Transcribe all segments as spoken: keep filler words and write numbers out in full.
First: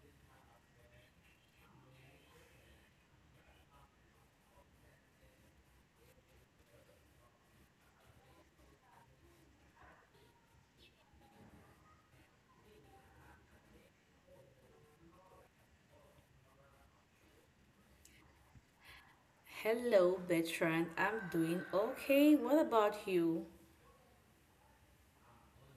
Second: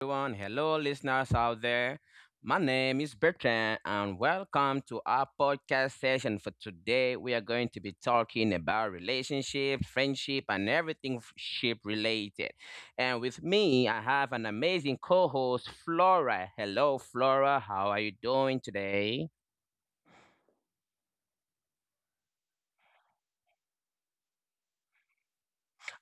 Everyone. Hello, listeners out there. My name is Bertrand, and welcome to our podcast session for today. We are going to be talking about relationships, friendship, and everything ship related. And with me, I have an amazing co host, Flora. Hello, Flora. How are you doing today? Hello, Bertrand. I'm doing okay. What about you?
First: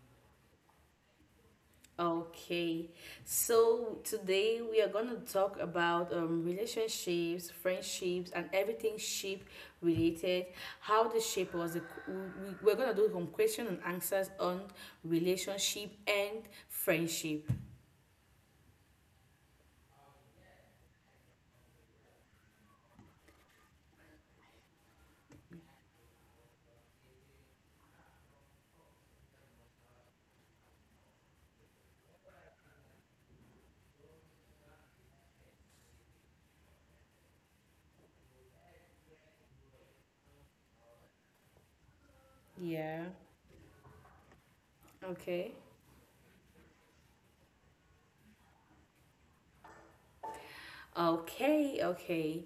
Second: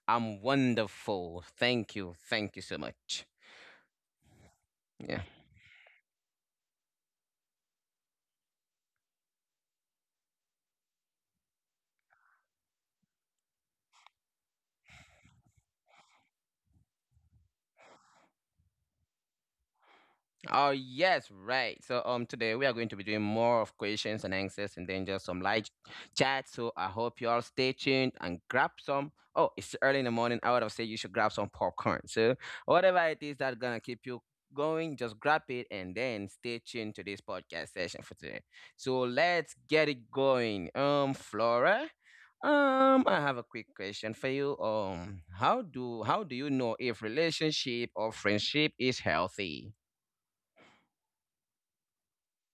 I'm wonderful. Thank you. Thank you so Okay. much. So today we are going to Yeah. talk about um, relationships, friendships, and everything ship related. How the shape was. The, we, we're going to do some question and answers on relationship and friendship. Oh yes, right. So um today we are going to be doing more of questions and answers and then just some light chat. So I hope you all stay tuned and grab some. Oh, it's early in the morning. I would have said you should grab some popcorn. So whatever it is that's gonna keep you going, just grab it and then stay tuned to this podcast session for today. So let's get it going. Um Flora, um Yeah. I have a quick question for you. Um Okay. how do how do you know if relationship or friendship is healthy? Okay, okay.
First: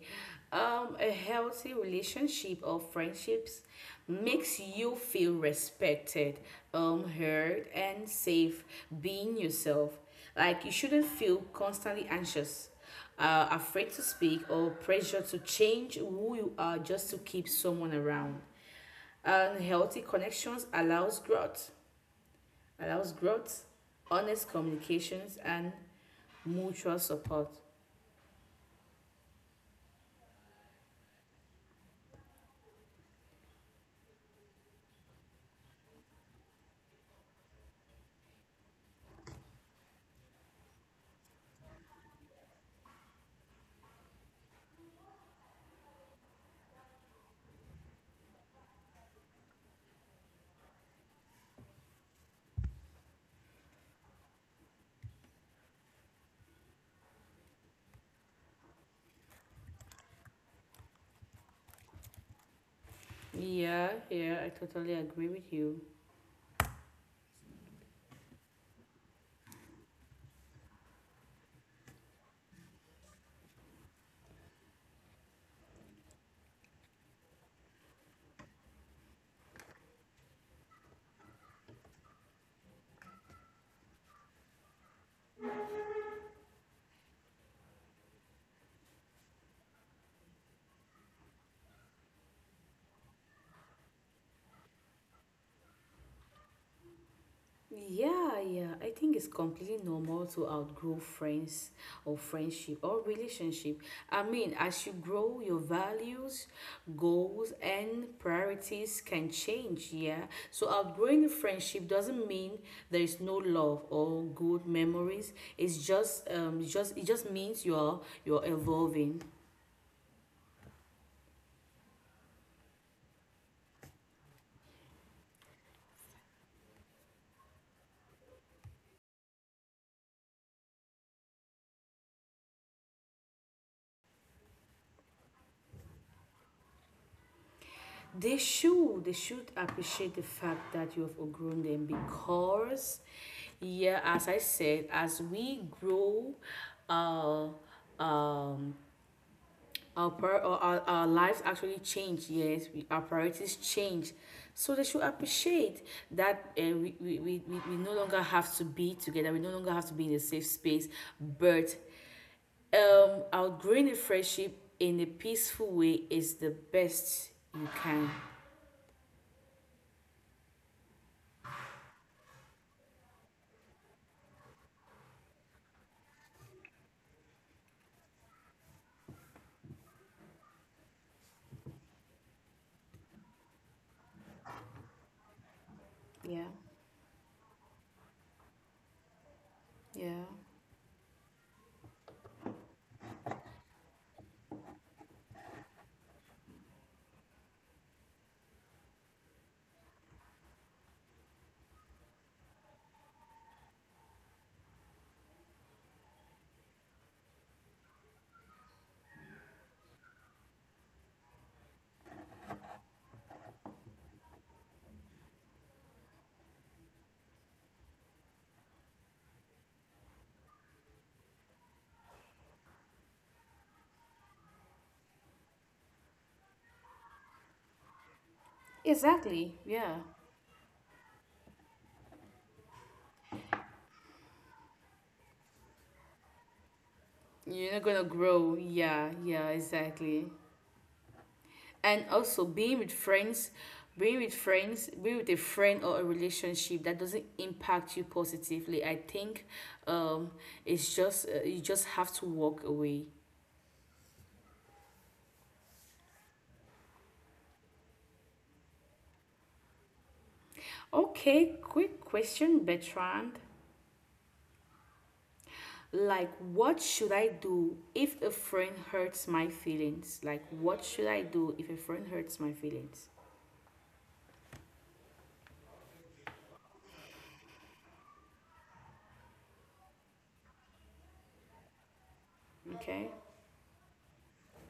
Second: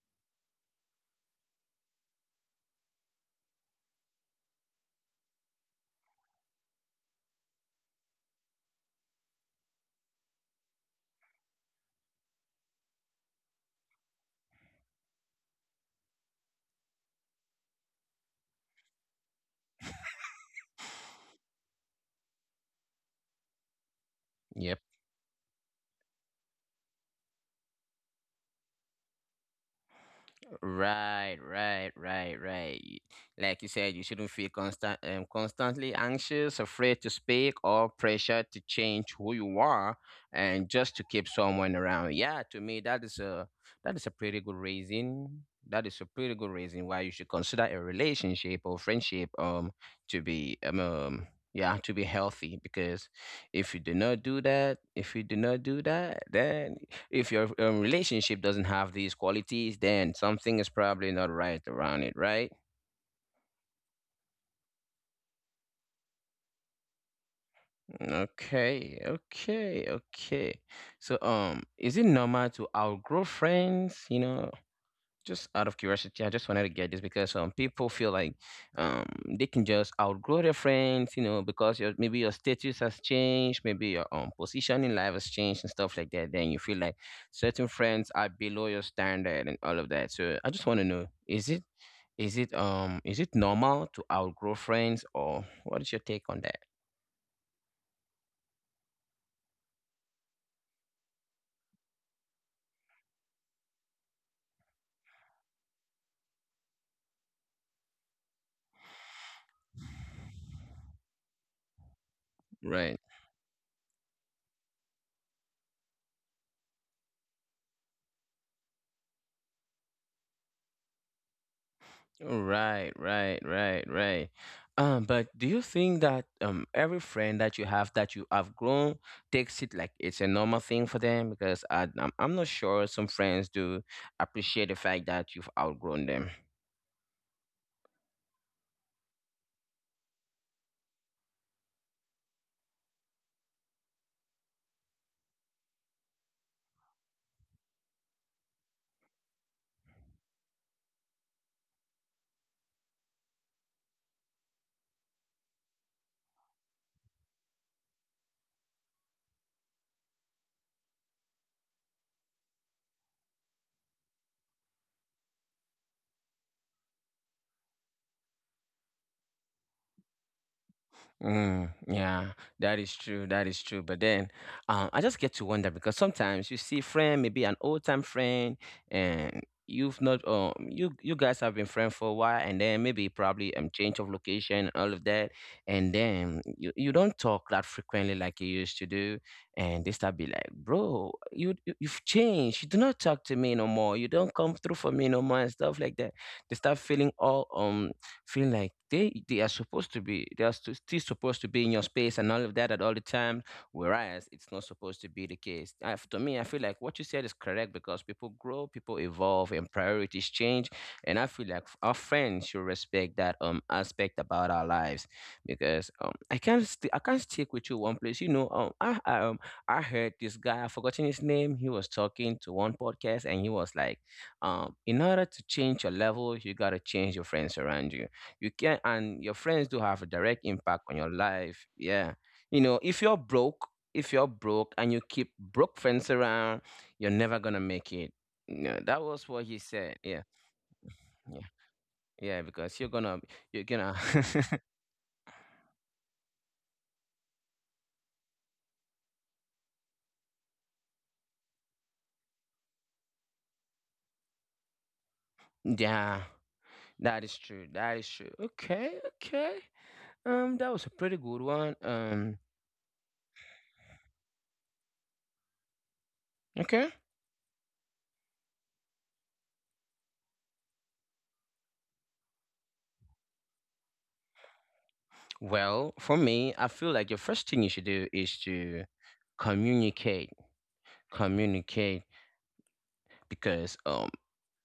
Um, a healthy relationship or friendships makes you feel respected, um, heard, and safe being yourself. Like you shouldn't feel constantly anxious, uh, afraid to speak, or pressure to change who you are just to keep someone around. And healthy connections allows growth, allows growth, honest Yep. communications, and mutual support. Right, right, right, right. Y- Like you said, you shouldn't feel constant, um, constantly anxious, afraid to speak, or pressure to change who you are, and just to keep someone around. Yeah, to me, that is a that is a pretty good reason. That is a pretty good reason why you should consider a relationship or friendship um to be um, um yeah to be healthy, because if you do not do that, if you do not do that, then if your um, relationship doesn't have these qualities, then something is probably not right around it, right? Yeah, yeah, I totally agree with you. Okay, okay, okay. So um is it normal to outgrow friends, you know just out of curiosity? I just wanted to get this because um people feel like um they can just outgrow their friends, you know, because your maybe your status has changed, maybe your um position in life has changed and stuff like that. Then you feel like certain friends are below your standard and all of that. So I just want to know, is it is it um is it normal to outgrow friends, or what is your take on that? Yeah, yeah. I think it's completely normal to outgrow friends or friendship or relationship. I mean, as you grow, your values, goals, and priorities can change. Yeah. So, outgrowing a friendship doesn't mean there Right. is no love or good memories. It's just, um, it's just, it just means you're you're evolving. Right, right, right, right. Um, but do you think that um every friend that you have that you have grown takes it like it's a normal thing for them? Because I, I'm I'm not sure some friends do appreciate the fact that you've outgrown them. they should they should appreciate the fact that you have outgrown them, because, yeah, as I said, as we grow, uh our, pri- or our, our lives actually change. Yes we, our priorities change, so they should appreciate that. uh, we, we, we, we we no longer have to be together, we no longer have to be in a safe space. But um outgrowing a friendship in a peaceful way is the best you can. Mm, yeah, that is true. That is true. But then, um, I just get to wonder because sometimes you see friend, maybe an old time friend, and you've not, um, you you guys have been friends for a while, and then maybe probably um change of location and all of that, and Yeah. then you you don't talk that frequently like you used to do, and they Yeah. start be like, bro, you you- you've changed. You do not talk to me no more. You don't come through for me no more and stuff like that. They start feeling all um feel like they they are supposed to be, they are stu- still supposed to be in your space and all of that at all the time, whereas it's not supposed to be the case. I, to me, i feel like what you said is correct because people grow, people evolve, and priorities change, and i feel like our friends should respect that um aspect about our lives, because um i can't st- i can't stick with you one place, you know um i, I um i heard this guy. I've forgotten his name. He was talking to one podcast, and he was like, um in order to change your level, you got to change your friends around you. You can, and your Exactly. friends do Yeah. have a direct impact on your life. Yeah. You know, if you're broke, if you're broke and you keep broke friends around, you're never gonna You're not make gonna it. grow. No, that Yeah. was what Yeah. he said. Yeah. Exactly. Yeah. And Yeah, also because being you're with gonna friends, you're gonna being with friends, being with a friend or a relationship that doesn't impact you positively, I think, um, it's just, uh, you just have to walk away. Yeah, that is true. That is true. Okay, okay. Um, that was a pretty good Okay. one. Quick Um, question, Bertrand. Like, what okay. should I do if a friend hurts my feelings? Like, what should I do if a friend hurts my feelings? Well, for me, I feel like the first thing you should do is to communicate. Communicate. Okay. Because um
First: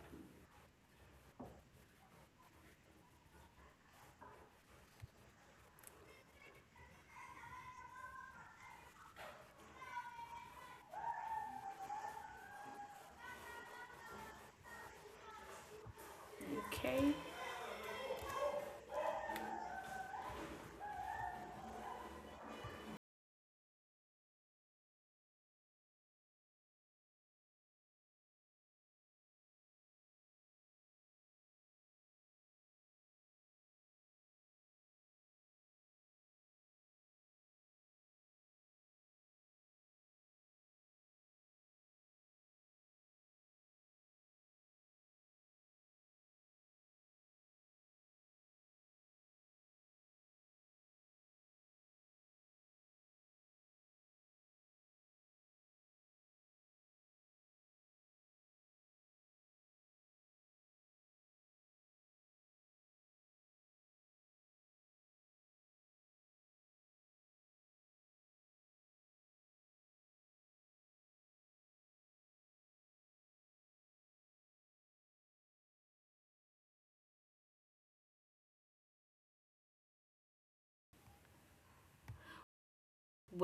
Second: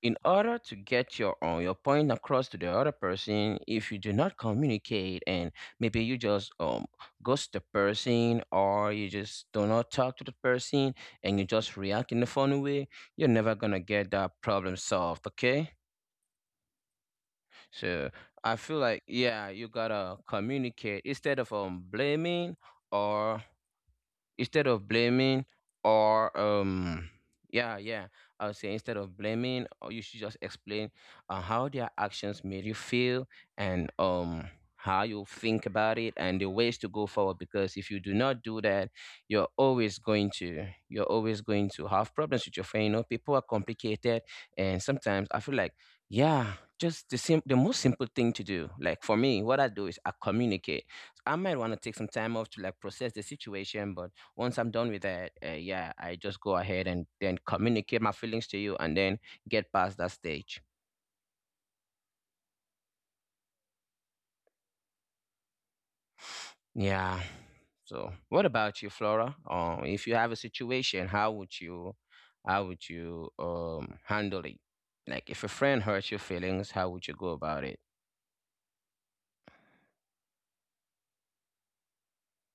in order to get your uh, your point across to the other person, if you do not communicate and maybe you just um ghost the person or you just do not talk to the person, and you just react in a funny way, you're never gonna get that problem solved, okay? Okay. So i feel like, yeah, you gotta communicate instead of um blaming, or instead of blaming, or um yeah, yeah, i would say, instead of blaming, or you should just explain uh, how their actions made you feel, and um how you think about it and the ways to go forward, because if you do not do that, you're always going to you're always going to have problems with your friend. You know people are complicated, and sometimes i feel like, yeah, just the sim- the most simple thing to do, like for me, what i do is i communicate. I might want to take some time off to like process the situation, but once I'm done with that, uh, yeah, I just go ahead and then communicate my feelings to you and then get past that stage. Yeah. So, what about you, Flora? Um, if you have a situation, how would you, how would you um handle it? Like, if a friend hurts your feelings, how would you go about it?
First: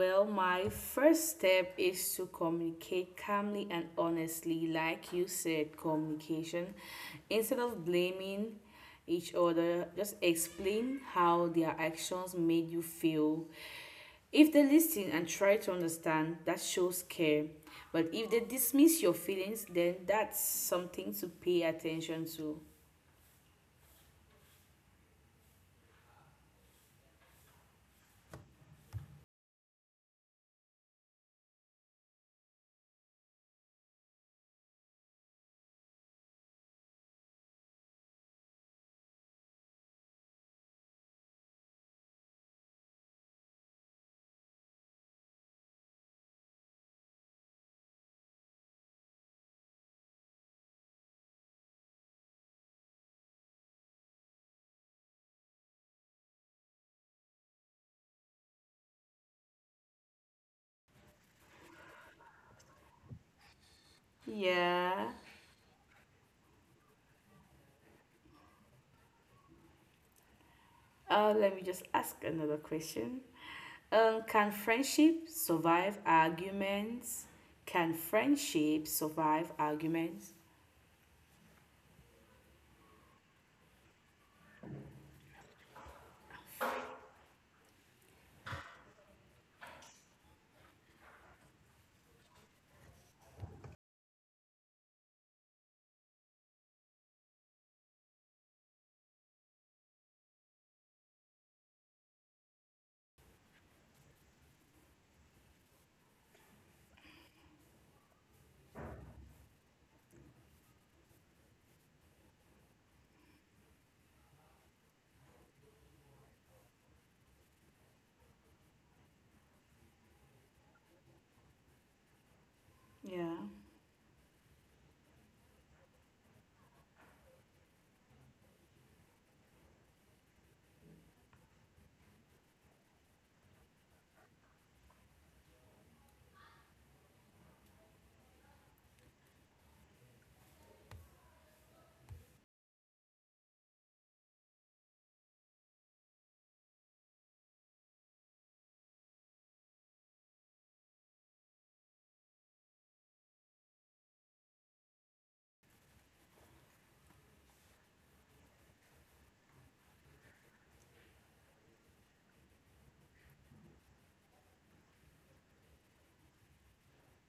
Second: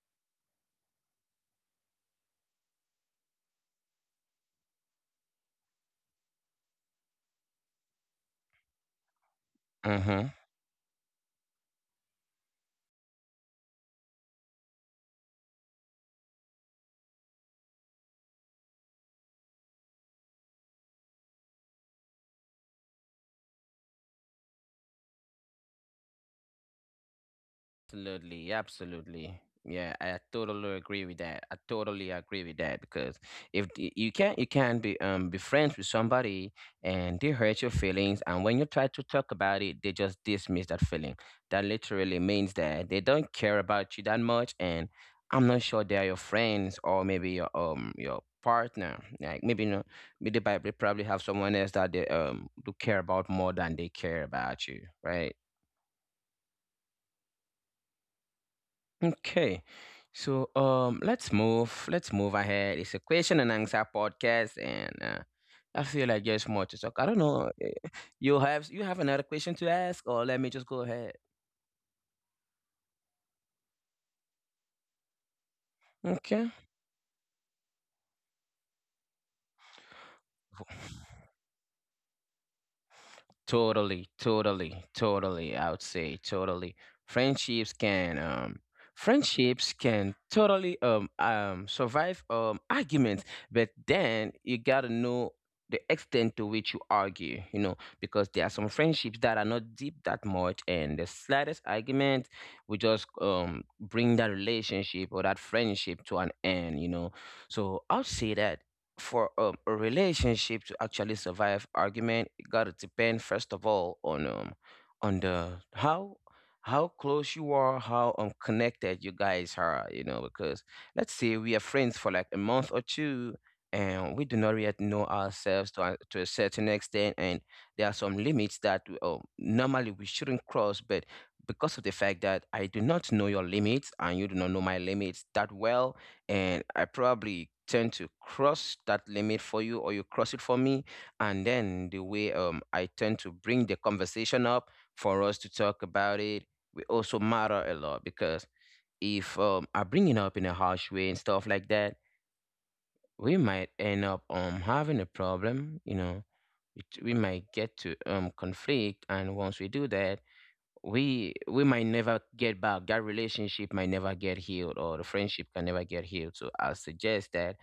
Well, my first step is to communicate calmly and honestly, like you said, communication. Instead of blaming each other, just Mm-hmm. explain how their actions made you feel. If they listen and try to understand, that shows care. But if they dismiss your feelings, then that's something to pay attention to. Absolutely, absolutely. Yeah, I totally agree with that. I totally agree with that, because if the- you can't you can't be um be friends with somebody, and they hurt your feelings, and when you try to talk about it, they just dismiss that feeling. That literally means that they don't care about you that much, and I'm not sure they are your friends, or maybe your um your partner. Like, maybe no, maybe they prob- they probably have someone else that they um do care about more than they care about you, right? Okay. So um let's move let's move ahead. It's a question and answer podcast, and uh, Yeah. I feel like there's more to talk. I don't know. eh, You have you have another question to ask, or let me just go ahead. Uh, let me just ask another question. Um, can friendship Okay. survive arguments? Can friendship survive arguments? Totally, totally, totally. I would say totally. Friendships can um friendships can totally um um survive um arguments, but then you gotta know the extent to which you argue, you know, because there are some friendships that are not deep that much, and the slightest argument will just um bring that relationship or that friendship to an end, you know. So I'll say that for um, a relationship to actually survive argument, it gotta depend first of all on um on the how how close you are, how um connected you guys are, you know because let's say we are friends for like a month or two, and we do Yeah, not yet know ourselves to a, to a certain extent, and there are some limits that um, normally we shouldn't cross, but because of the fact that i do not know your limits and you do not know my limits that well, and I probably tend to cross that limit for you or you cross it for me. And then the way um, I tend to bring the conversation up for us to talk about it, we also matter a lot, because if um, I bring it up in a harsh way and stuff like that, we might end up um, having a problem, you know. It, we might get to um, conflict, and once we do that, we we might never get back, that relationship might never get healed, or the friendship can never get healed. So I suggest that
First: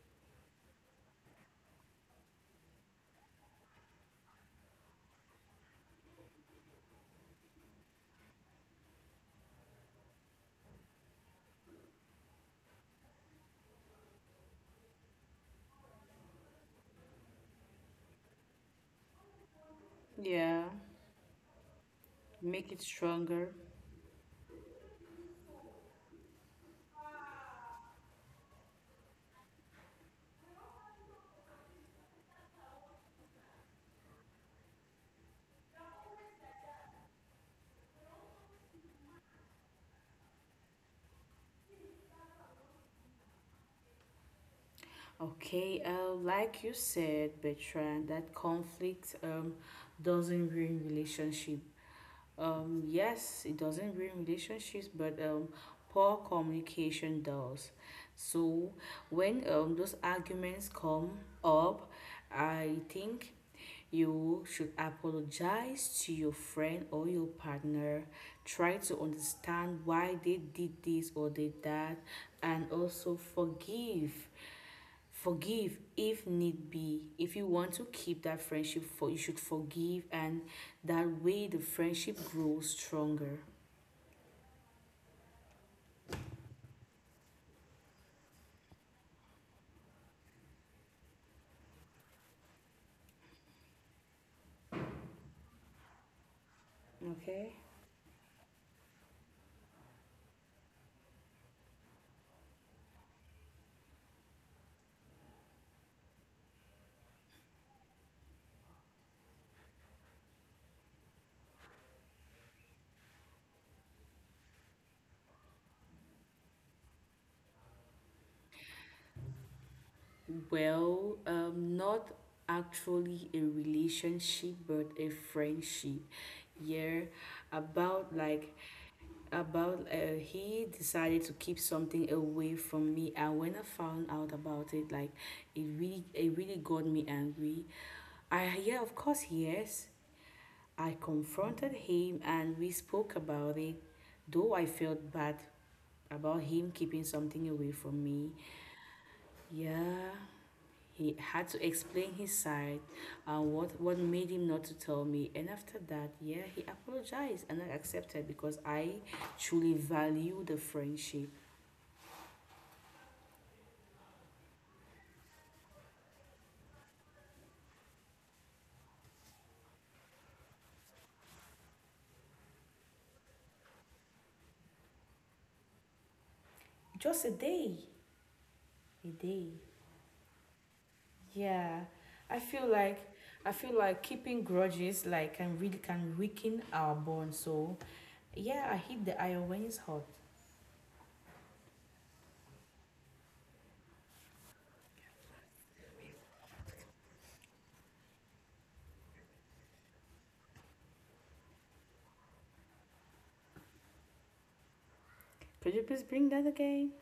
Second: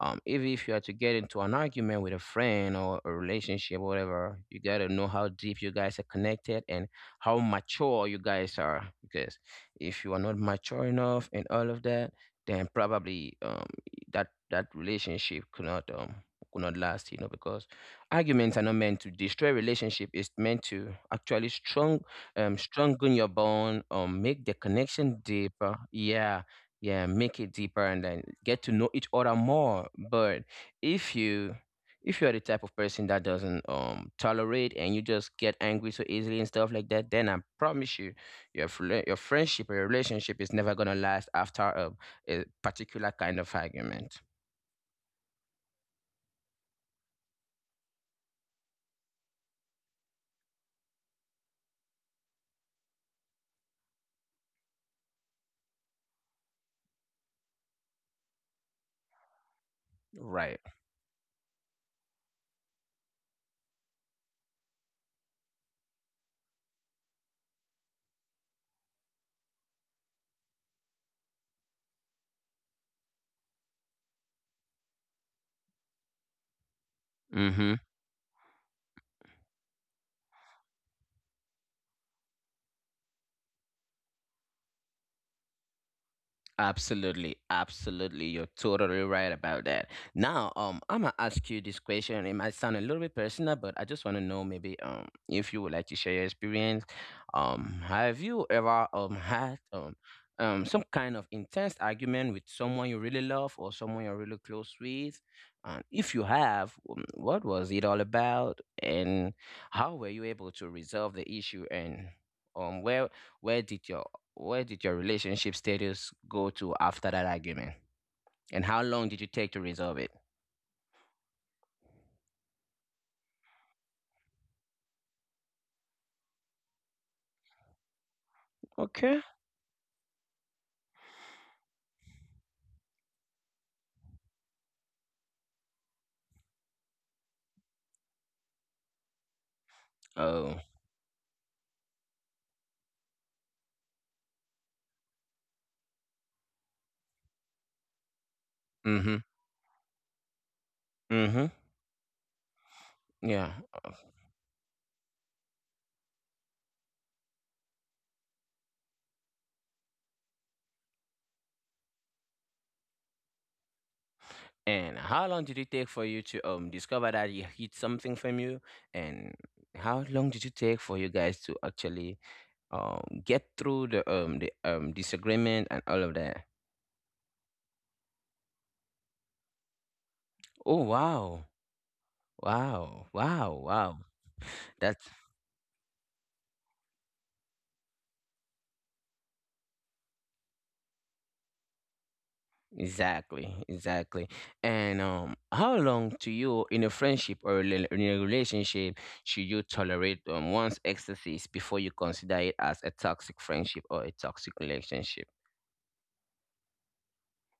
um if, if you are to get into an argument with a friend or a relationship or whatever, you got to know how deep you guys are connected and how mature you guys are, because if you are not mature enough and all of that, then probably um that that relationship could not um could not last, you know, because arguments are not meant to destroy relationship, it's meant to yeah. actually strong um strengthen Make it your bond stronger. or make the connection deeper, yeah. Yeah, make it deeper and then get to know each other more. But if you if you're the type of person that doesn't um tolerate and you just get angry so easily and stuff like that, then I promise you, your fl- your friendship or your relationship is never going to last after a, a particular kind of argument. Okay, uh, like you said, Bertrand, that conflict um, doesn't ruin relationship. Um, yes, it doesn't ruin relationships, but um, poor communication does. So when um, those Right. arguments come up, I think you should apologize to your friend or your partner. Try to understand why they did this or did that, and also forgive forgive if need be. Mhm. If you want to keep that friendship, for you should forgive, and that way the friendship grows stronger. Absolutely, absolutely. You're totally right about that. Now, um, I'm gonna ask you this question. It might sound a little bit personal, but I just want to know, maybe um if you would like to share your experience. Um, Okay. Have you ever um had um um some kind of intense argument with someone you really love or someone you're really close with? And if you have, um, what was it all about, and how were you able to resolve the issue, and um where where did your where did your relationship status go to after that argument? And how long did you take to resolve it? Well, um not actually a relationship but a friendship. Yeah. about like Okay. about uh, He decided to keep something away from me, and when I found out about it, like, it really it really got me angry. I, yeah, of course, yes. Oh. I confronted him and we spoke about it, though I felt bad about him keeping something away from me. Mm-hmm. Yeah, Mm-hmm. he had to explain his side Yeah. Uh, and what, what made him not to tell me. And after that, yeah, he apologized and I accepted because I truly value the friendship. And how long did it take for you to um discover that he hid something from you? And how long did you take for you guys to actually um get through the um the um disagreement and all of that? Just a day, a day. Oh wow. Yeah, I Wow. feel like Wow. Wow. I feel like keeping That's— grudges, like, can really can weaken our bond. So, yeah, I hit the iron when it's hot. Exactly, exactly. And um, how long to you in a friendship or rela- in a relationship should you tolerate um, one's excesses before you consider it as a toxic friendship or a toxic relationship? Could you please bring that again?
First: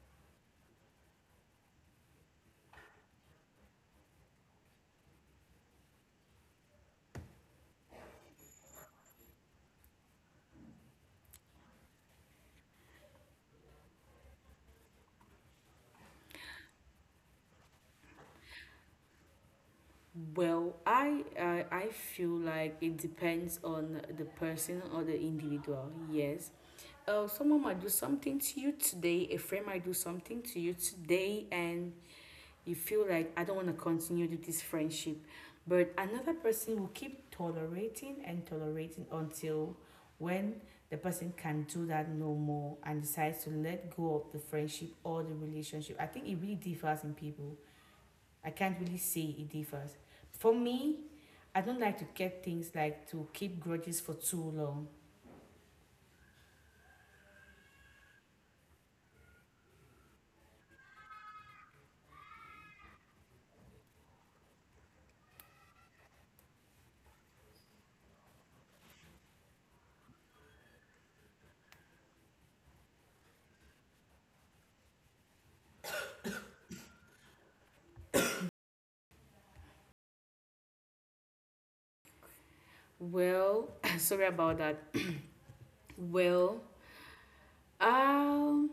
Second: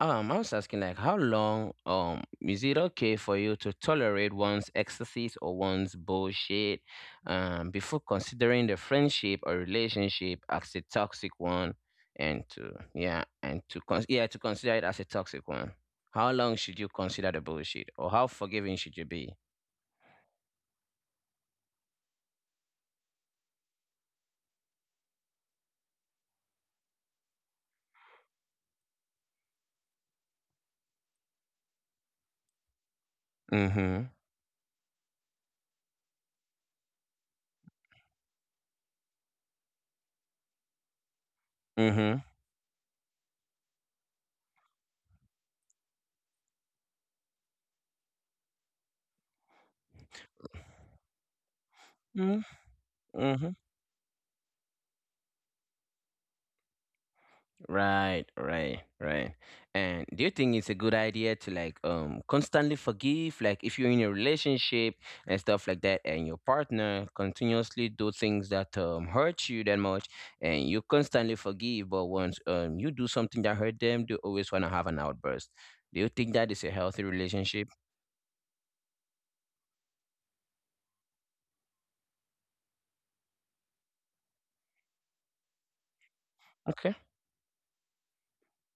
Um, I was asking like how long um is it okay for you to tolerate one's excesses or one's bullshit um before considering the friendship or relationship as a toxic one and to yeah and to con- yeah to consider it as a toxic one. How long should you consider the bullshit or how forgiving should you be? Well, I I I feel like it depends on the person or the individual. Yes. Uh, someone might do something to you today. A friend might do something to you today, and you feel like I don't want to Mm-hmm. continue with this friendship, but another person will keep tolerating and tolerating until when the person can do that Mm-hmm. no more and decides to let go of the friendship or the relationship. I think it really differs in people. I can't really say it differs. For me, I don't like to Mm-hmm. get things, like, to Mm-hmm. keep grudges for too long. Right, right, right. And do you think it's a good idea to like um constantly forgive? Like if you're in a relationship and stuff like that, and your partner continuously do things that um hurt you that much, and you constantly forgive, but once um you do something that hurt them, they always wanna have an outburst. Do you think that is a healthy relationship? Well, sorry about that. Well, Okay. um,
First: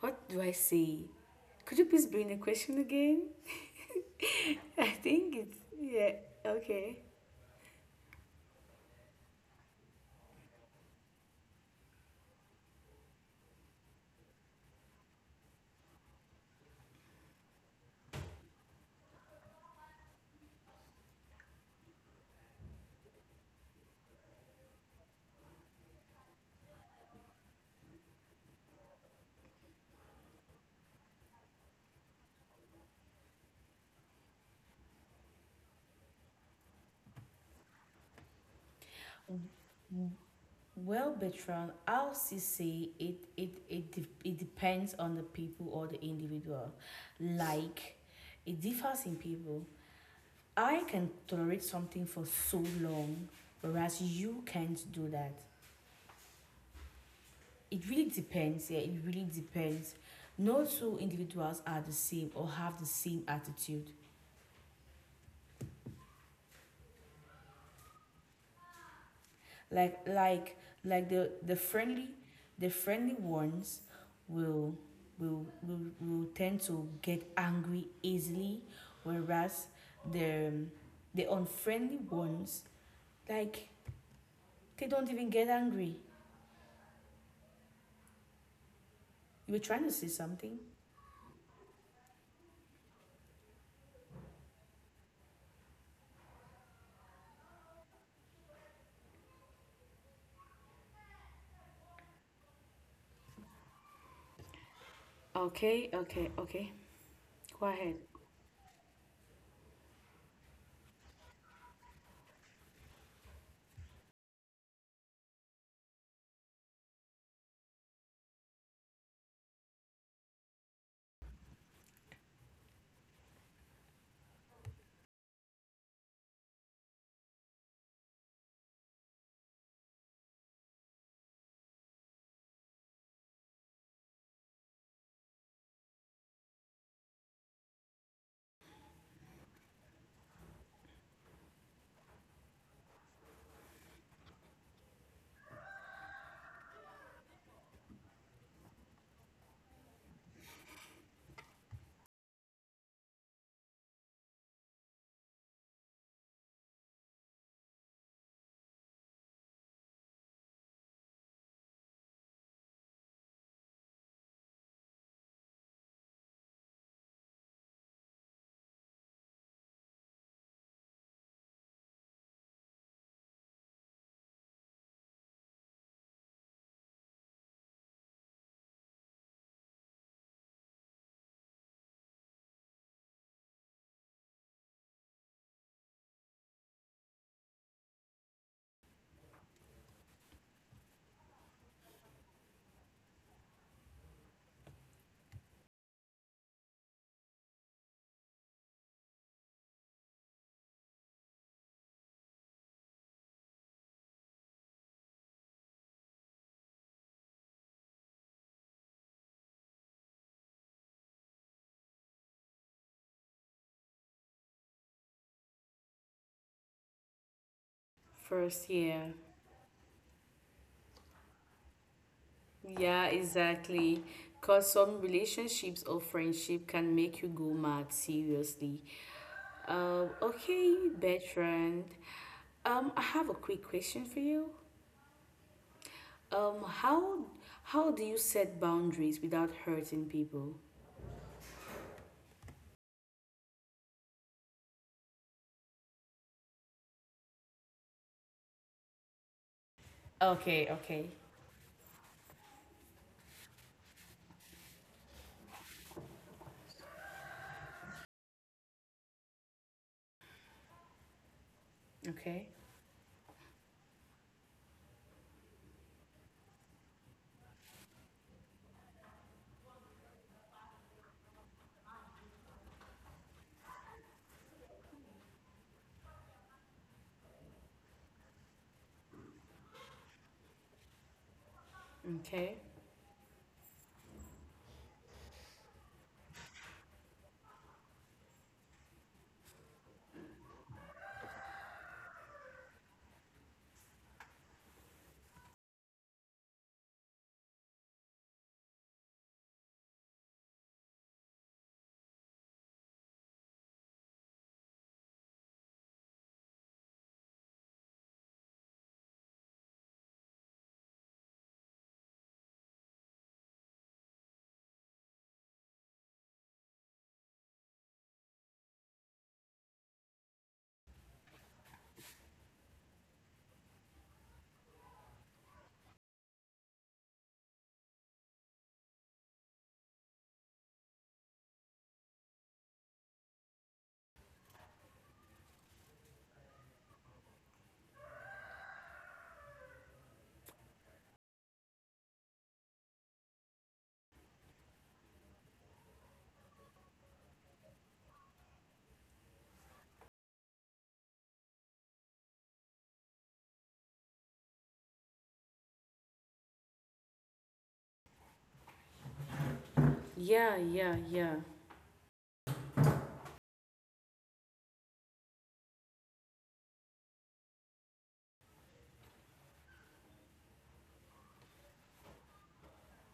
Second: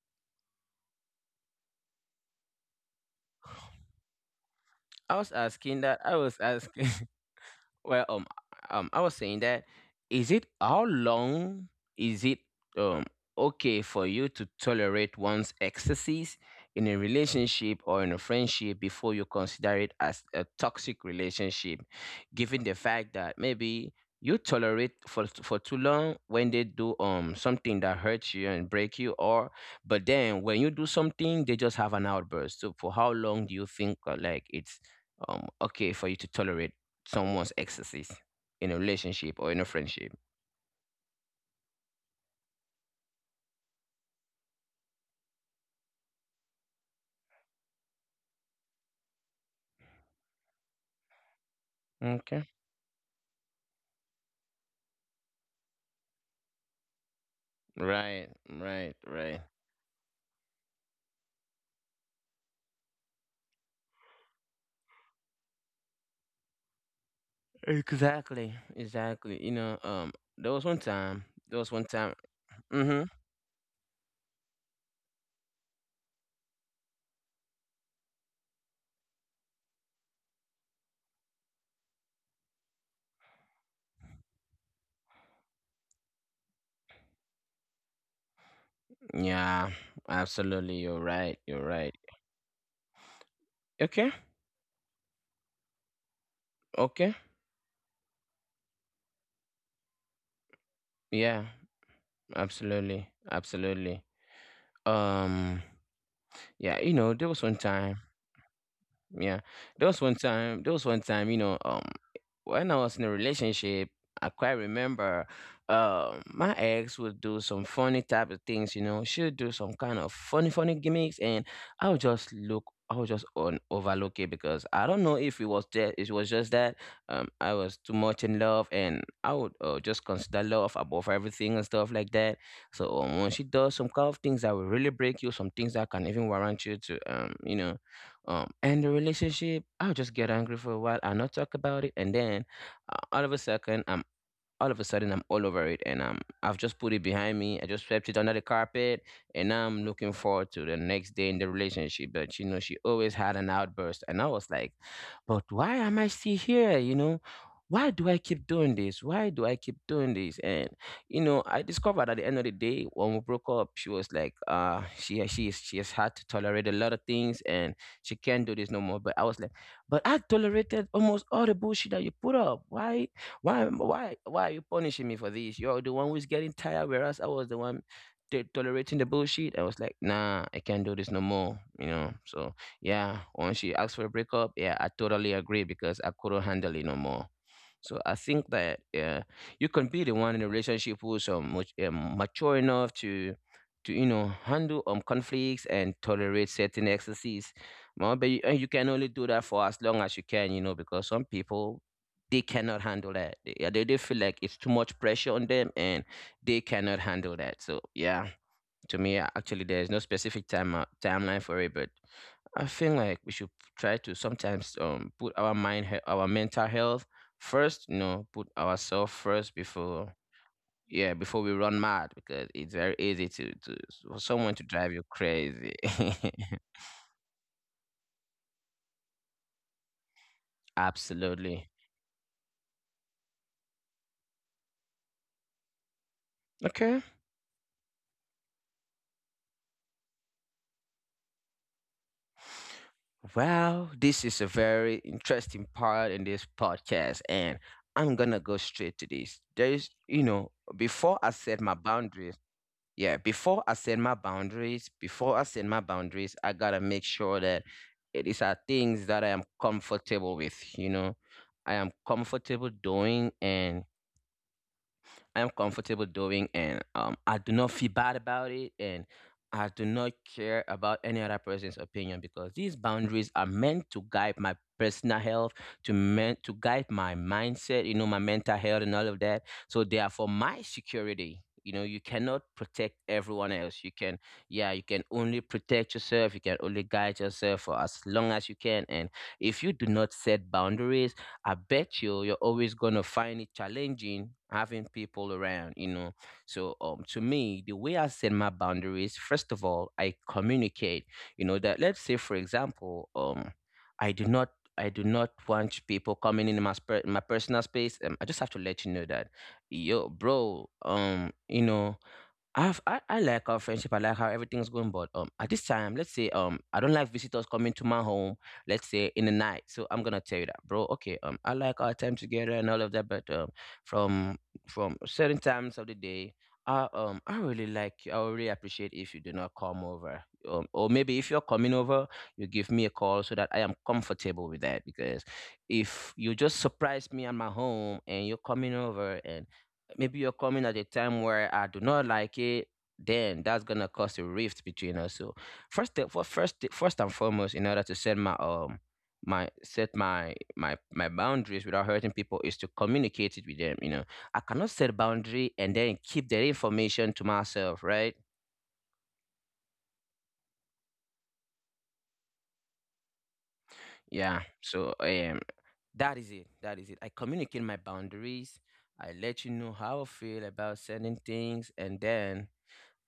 what do I say? Could you please bring the question again? I I was think it's asking that. yeah, I was asking. okay. Well, um, um, I was saying that is it how long is it um okay for you to tolerate one's excesses in a relationship or in a friendship before you consider it as a toxic relationship, given the fact that maybe you tolerate for for too long when they do um something that hurts you and break you or, but then when you do something they just have an outburst. So for how long do you think uh, like it's um okay for you to tolerate someone's excesses in a relationship or in a friendship? Well, Bertrand, I'll see say it it it de- it depends on the people or the individual. Like, it differs in people. I can tolerate something for Okay. so long, whereas you can't do that. It really Right, depends. Yeah, right, it really right. depends. No two individuals are the same or have the same attitude. Exactly, exactly. You know, um, like there was like one like time, the there the was one time. friendly the Mm-hmm. friendly ones will will will, will tend to get angry easily, whereas the the unfriendly ones, like, they don't even get angry. You were trying to say Yeah, something. absolutely. You're right. You're right. Okay, okay. Yeah, absolutely, absolutely. Okay, Um, okay, okay. yeah, you Go know, there ahead. was one time. Yeah. There was one time, there was one time, you know, um, when I was in a relationship, I quite remember um my ex would do some funny type of things, you know. She would do some kind of funny, funny gimmicks, and I would just look, I would just on overlook it because I don't know if it was that, it was just that um I was too much in love, and I would uh, just consider love above everything and stuff like that. So um, when she does some kind of things that will really break you, some things that can even warrant you to um, you know um, and the relationship, I'll just get angry for a while and not talk about it. And then uh, all of a second, I'm all of a sudden I'm all over it and um I've just put it behind me. I just swept it under the carpet and now I'm looking forward to the next day in the relationship. But you know, she always had an outburst and I was like, but why am I still here? You know, why do I keep doing this? Why do I keep doing this? And you know, I discovered at the end of the day when we broke up, she was like, uh, she she is she has had to tolerate a lot of things and she can't do this no more. But I was like, but I tolerated almost all the bullshit that you put up. Why why, am- why, why are you punishing me for this? You're the one who's getting tired, whereas I was the one to- tolerating the bullshit. I was like, nah, I can't do this no more. You know. So yeah, when she asked for a breakup, yeah, I totally agree because I couldn't handle it no more. So I think that uh, you can be the one in a relationship who's um, much, um, mature enough to to you know handle um conflicts and tolerate certain excesses. Well, but you, and you can only do that for as long as you can, you know, because some people they cannot handle that. They, yeah, they they feel like it's too much pressure on them and they cannot handle that. So yeah, to me, a- actually, there's no specific time uh, timeline for it, but I feel like we should try to sometimes um put our mind, he- our mental health first. You know, put First, ourselves yeah. first before yeah before we run mad because it's very Yeah, easy to to exactly. for someone to Because drive some you crazy. relationships or friendship can make you go mad, seriously. Um, okay, Absolutely. Bertrand. Um, I have a quick question for you. Um, Okay. how how do you set boundaries without hurting people? Well, this is a very interesting part in this podcast, and I'm gonna go straight to this. There's, you know, Okay, okay, before I set my boundaries, yeah, before I set my boundaries, before I set my boundaries, I gotta make sure that it- these are things that I am comfortable with, you know, I am okay. comfortable doing, and I am comfortable doing, and um, I do not feel bad about it, and I do not care about any other person's opinion because these boundaries are meant to guide my personal health, to meant to guide my mindset, you know, my mental health and all of that. So they are for my security. You know, you cannot Okay. protect everyone else. You can, yeah, you can only protect yourself. You can only guide yourself for as long as you can. And if you do not set boundaries, I bet you you're always gonna find it challenging having people around, you know. So um to me, the way I set my boundaries, first of all, I communicate, you know, that let's say for example, um I do not I do not want people coming in my sp- my personal space. Um, I just have to let you know that, yo, bro, um, you know, I've, I I like our friendship. I like how everything's going. But um, at this time, let's say um, I don't like visitors coming to my home. Let's say in the night. So I'm gonna tell you that, bro. Okay. Um, I like our time together and all of that. But um, from from certain times of the day, I um, I really like. I really appreciate if you do not come over. Um, or maybe if you're coming over, you give me a call so that I am comfortable with that. Because if you just surprise me at my home and you're coming over and maybe you're coming at a time where I do not like it, then that's gonna cause a rift between us. So first, the- for first, the- first and foremost, in order to set my um my set my my my boundaries without hurting people is to communicate it with them. You know, I cannot set boundary and then keep their information to myself, right? Yeah, yeah, yeah. Yeah. So um, that is it. That is it. I communicate my boundaries. I let you know how I feel about certain things, and then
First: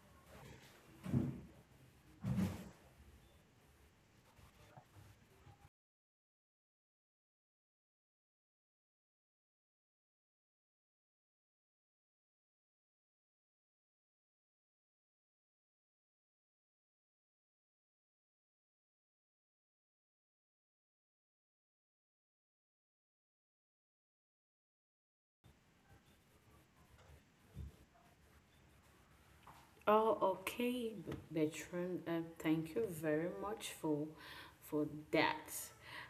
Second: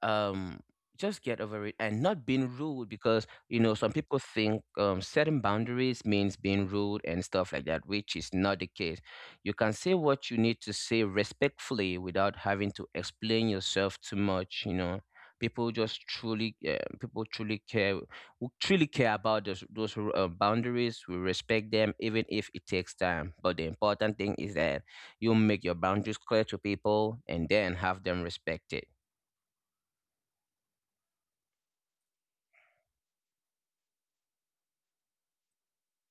um just get over it and not being rude, because you know some people think um, setting boundaries means being rude and stuff like that, which is not the case. You can say what you need to say respectfully without having to explain yourself too much, you know. people just truly uh, people truly care, who truly care about those those uh, boundaries we respect them, even if it takes time. But the important thing is that you make your boundaries clear to people and then have them respect it. Oh, okay, B- Bertrand. Uh, thank you very much for for that.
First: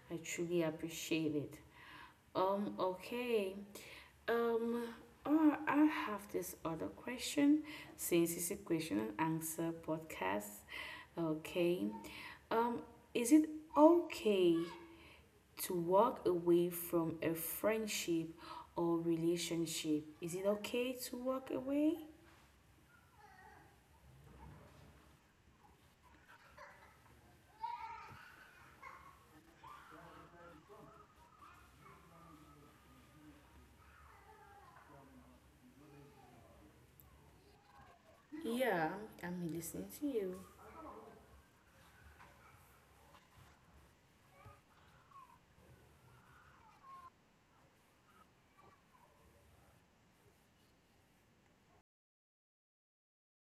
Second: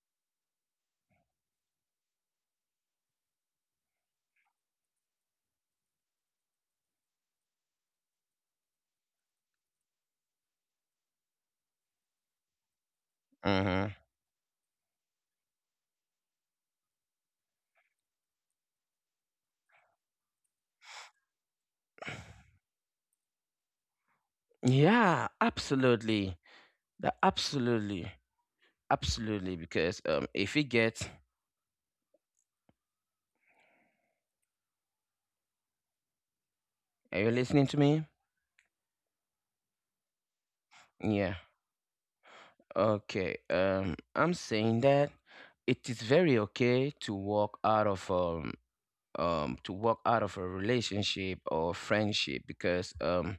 I truly appreciate it. Um, okay. Um, or I have this other question, since it's a question and answer podcast. Okay. Um, is it Hmm. okay to walk away from a friendship or relationship? Is it okay to walk away? Yeah, absolutely. That absolutely, absolutely. Because um, if it gets, are you listening to me? Yeah, I'm listening to you. Yeah. Okay. Um, I'm saying that it is very okay to walk out of um um to walk out of a relationship or friendship, because um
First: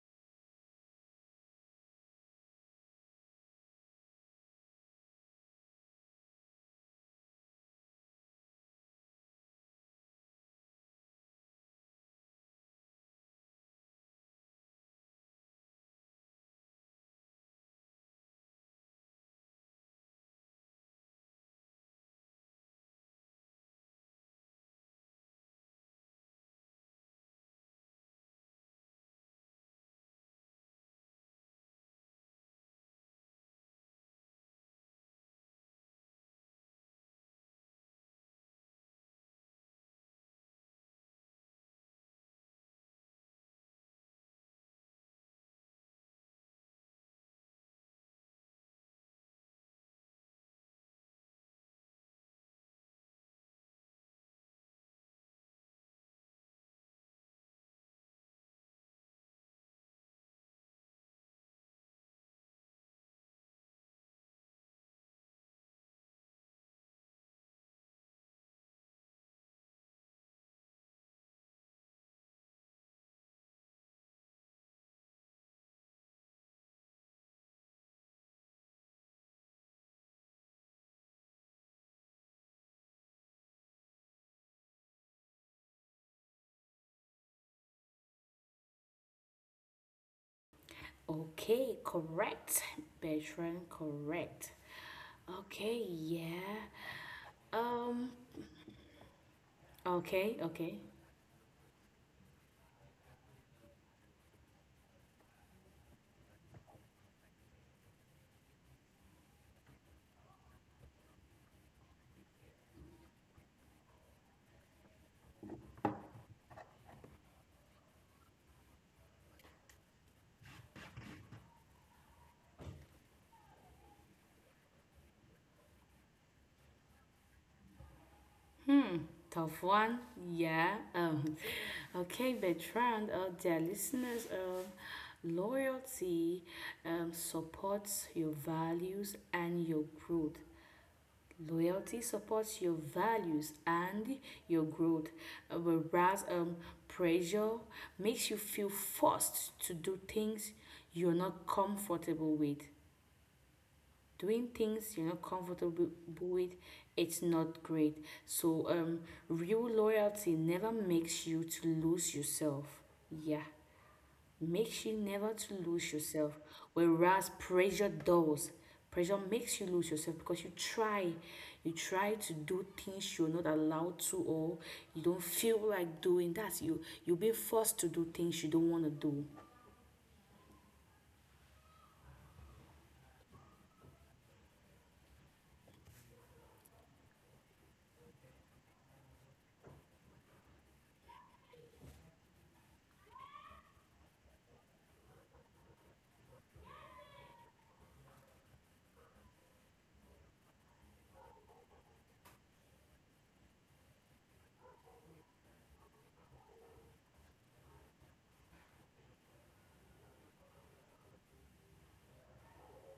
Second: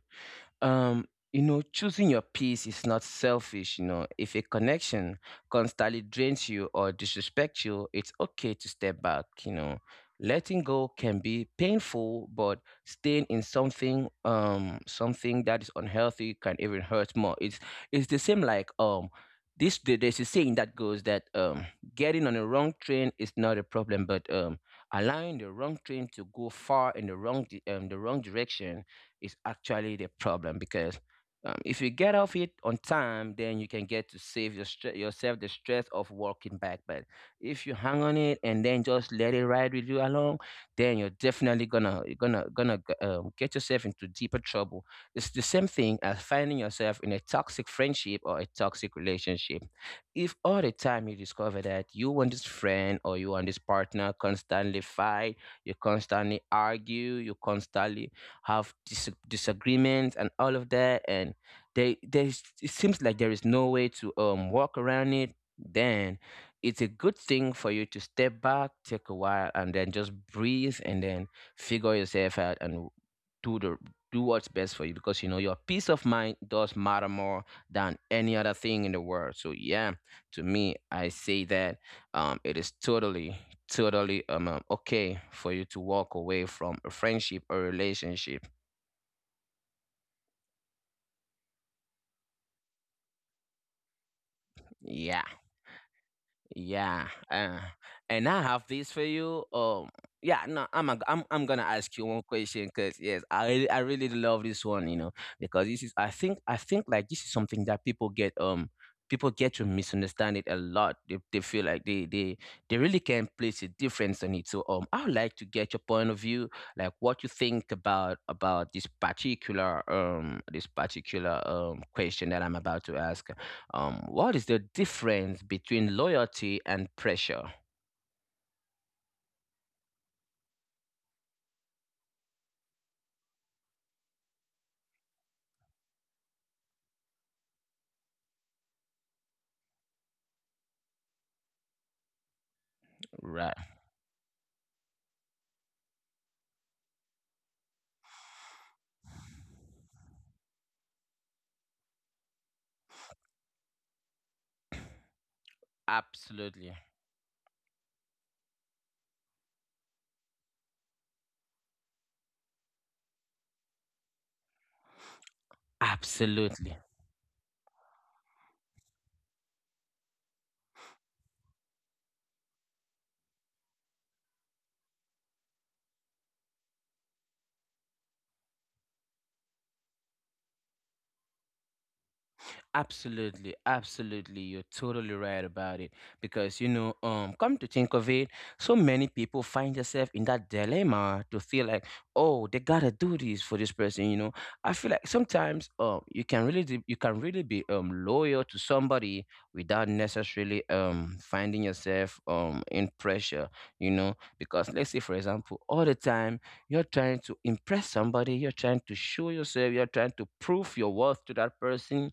um you know choosing your peace is not selfish. You know, if a connection constantly drains you or disrespects you, it's okay to step back. You know, letting go can be painful, but staying in something um something that is unhealthy can even hurt more. It's it's the same like um this there- there's a saying that goes that um getting on the wrong train is not a problem, but um allowing the wrong train to go far in the wrong di- um, the wrong direction is actually the problem. Because um, if you get off it on time, then you can get to save your stre- yourself the stress of walking back. But if you hang on it and then just let it ride with you along, then you're definitely gonna you're gonna gonna g- um, get yourself into deeper trouble. It's the same thing as finding yourself in a toxic friendship or a toxic relationship. If all the time you discover that you and this friend or you and this partner constantly fight, you constantly argue, you constantly have dis- disagreements and all of that, and they there's it seems like there is no way to um walk around it, then it's a good thing for you to step back, take a while and then just breathe, and then figure yourself out and do the do what's best for you because, you know, your peace of mind does matter more than any other thing in the world. So yeah, to me, I say that um it is totally totally um um, okay for you to walk away from a friendship or relationship. Okay, correct. Bertrand, correct. Yeah, Okay, yeah. yeah. Uh, Um, And I have this for you. Um, yeah, okay, no, I'm okay. a, I'm I'm gonna ask you one question because, yes, I really- I really love this one, you know, because this is I think I think like this is something that people get um people get to misunderstand it a lot. They they feel like they they they really can place a difference on it. So um, I would like to get your point of view, like what you think about about this particular um this particular um question that I'm about to ask. Um, what is the difference between loyalty and pressure? Tough one. Yeah. Um, okay, Bertrand, uh, dear listeners, um, loyalty, um, supports your values and your growth. Loyalty supports your Right. values and your growth, uh, whereas um, pressure makes you feel forced to do things you're not comfortable with. Doing things you're not comfortable with, Absolutely. it's not great. So, um, real loyalty never makes you to lose yourself. Yeah, makes you never to lose yourself, Absolutely. whereas pressure does. Pressure makes you lose yourself because you try, you try to do things you're not allowed to, or you don't feel like doing. That's you. You're being forced to do things you don't want to do. Absolutely. Absolutely, You're totally right about it. Because, you know, um, come to think of it, so many people find themselves in that dilemma to feel like, oh, they gotta do this for this person, you know. I feel like sometimes um you can really de- you can really be um loyal to somebody without necessarily um finding yourself um in pressure, you know. Because let's say, for example, all the time you're trying to impress somebody, you're trying to show yourself, you're trying to prove your worth to that person,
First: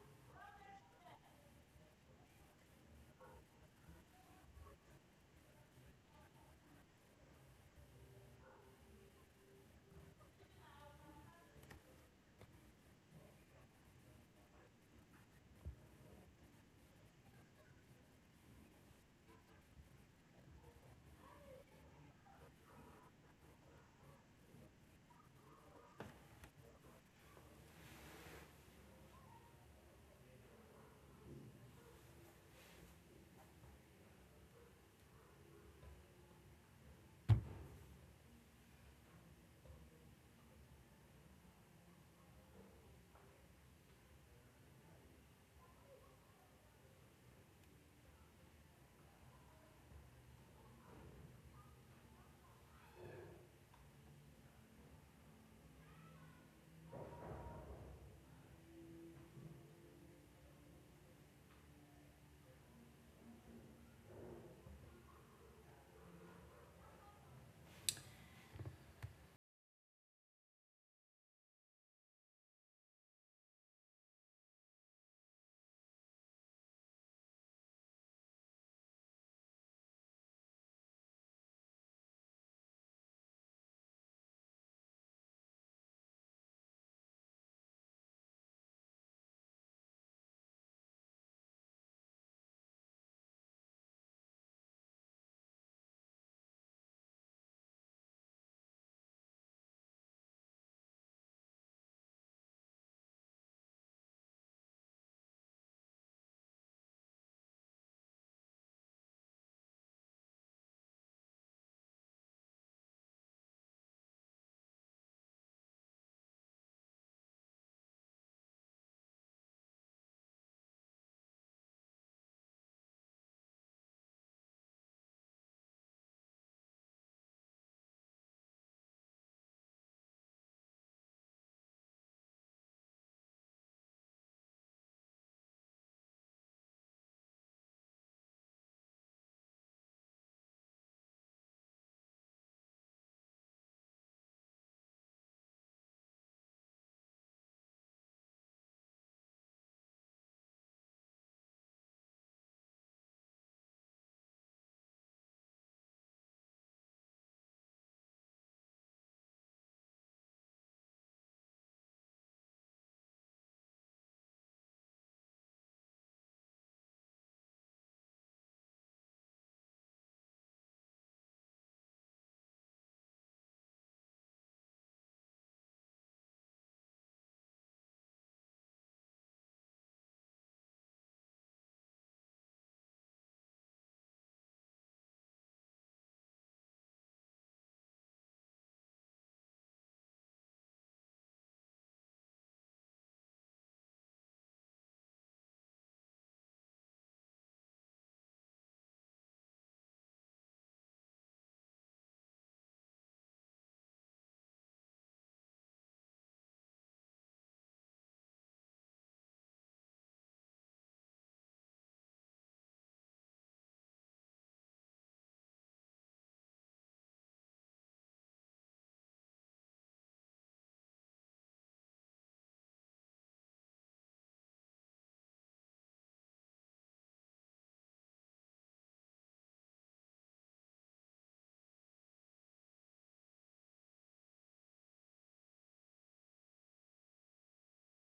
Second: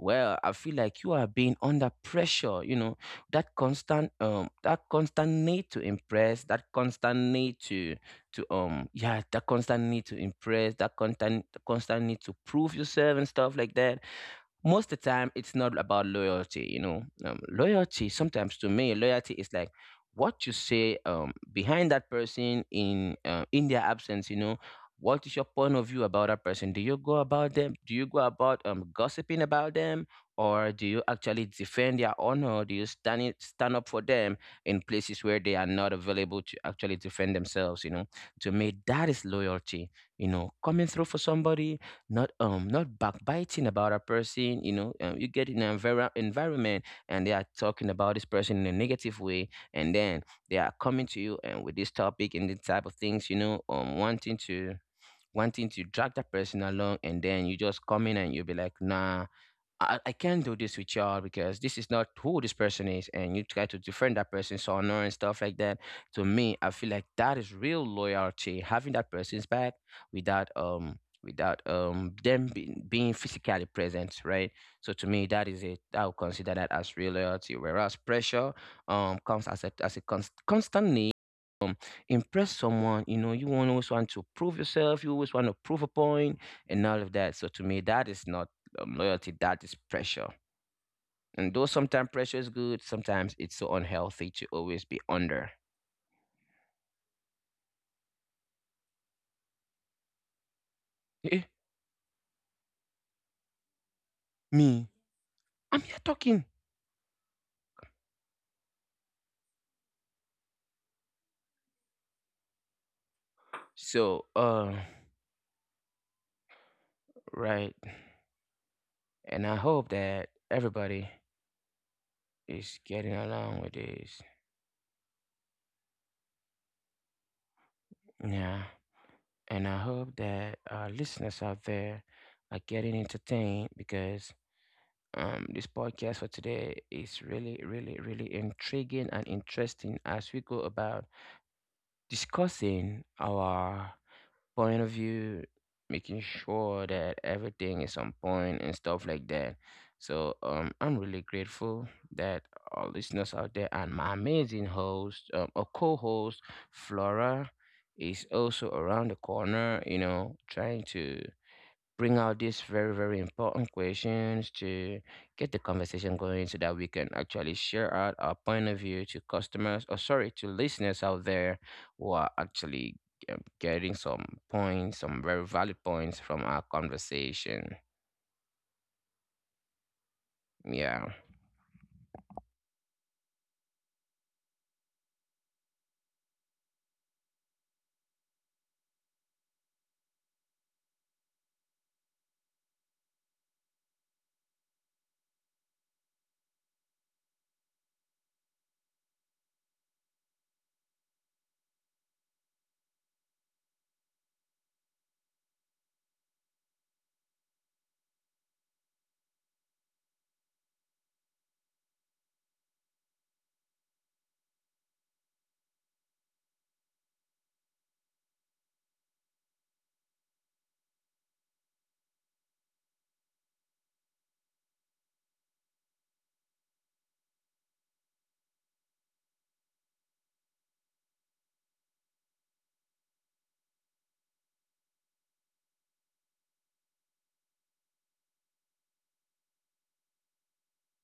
well, I feel like you are being under pressure, you know. That constant um that constant need to impress, that constant need to to um yeah, that constant need to impress, that constant constant need to prove yourself and stuff like that, most of the time it's not about loyalty, you know. Um, loyalty, sometimes, to me, loyalty is like what you say um, behind that person in uh, in their absence, you know. What is your point of view about that person? Do you go about them? Do you go about um, gossiping about them, or do you actually defend their honor? Do you stand it, stand up for them in places where they are not available to actually defend themselves, you know? To me, that is loyalty. You know, coming through for somebody, not um not backbiting about a person, you know. Um, you get in an envir- environment and they are talking about this person in a negative way, and then they are coming to you and with this topic and this type of things, you know, um wanting to wanting to drag that person along, and then you just come in and you'll be like, nah, I, I can't do this with y'all because this is not who this person is, and you try to defend that person's honor and stuff like that. To me, I feel like that is real loyalty, having that person's back without um without um them being being physically present, right? So to me, that is it. I would consider that as real loyalty. Whereas pressure um comes as a as a const- constant need impress someone. You know, you want- always want to prove yourself. You always want to prove a point and all of that. So to me, that is not um, loyalty, that is pressure. And though sometimes pressure is good, sometimes it's so unhealthy to always be under. Eh, me, I'm here talking. So, uh, right. And I hope that everybody is getting along with this. Yeah. And I hope that our listeners out there are getting entertained because, um, this podcast for today is really, really, really intriguing and interesting as we go about discussing our point of view, making sure that everything is on point and stuff like that. So, um, I'm really grateful that our listeners out there and my amazing host, um, or co-host, Flora, is also around the corner. You know, trying to bring out these very, very important questions to get the conversation going so that we can actually share out our point of view to customers or, sorry, to listeners out there who are actually, um, getting some points, some very valid points from our conversation. Yeah.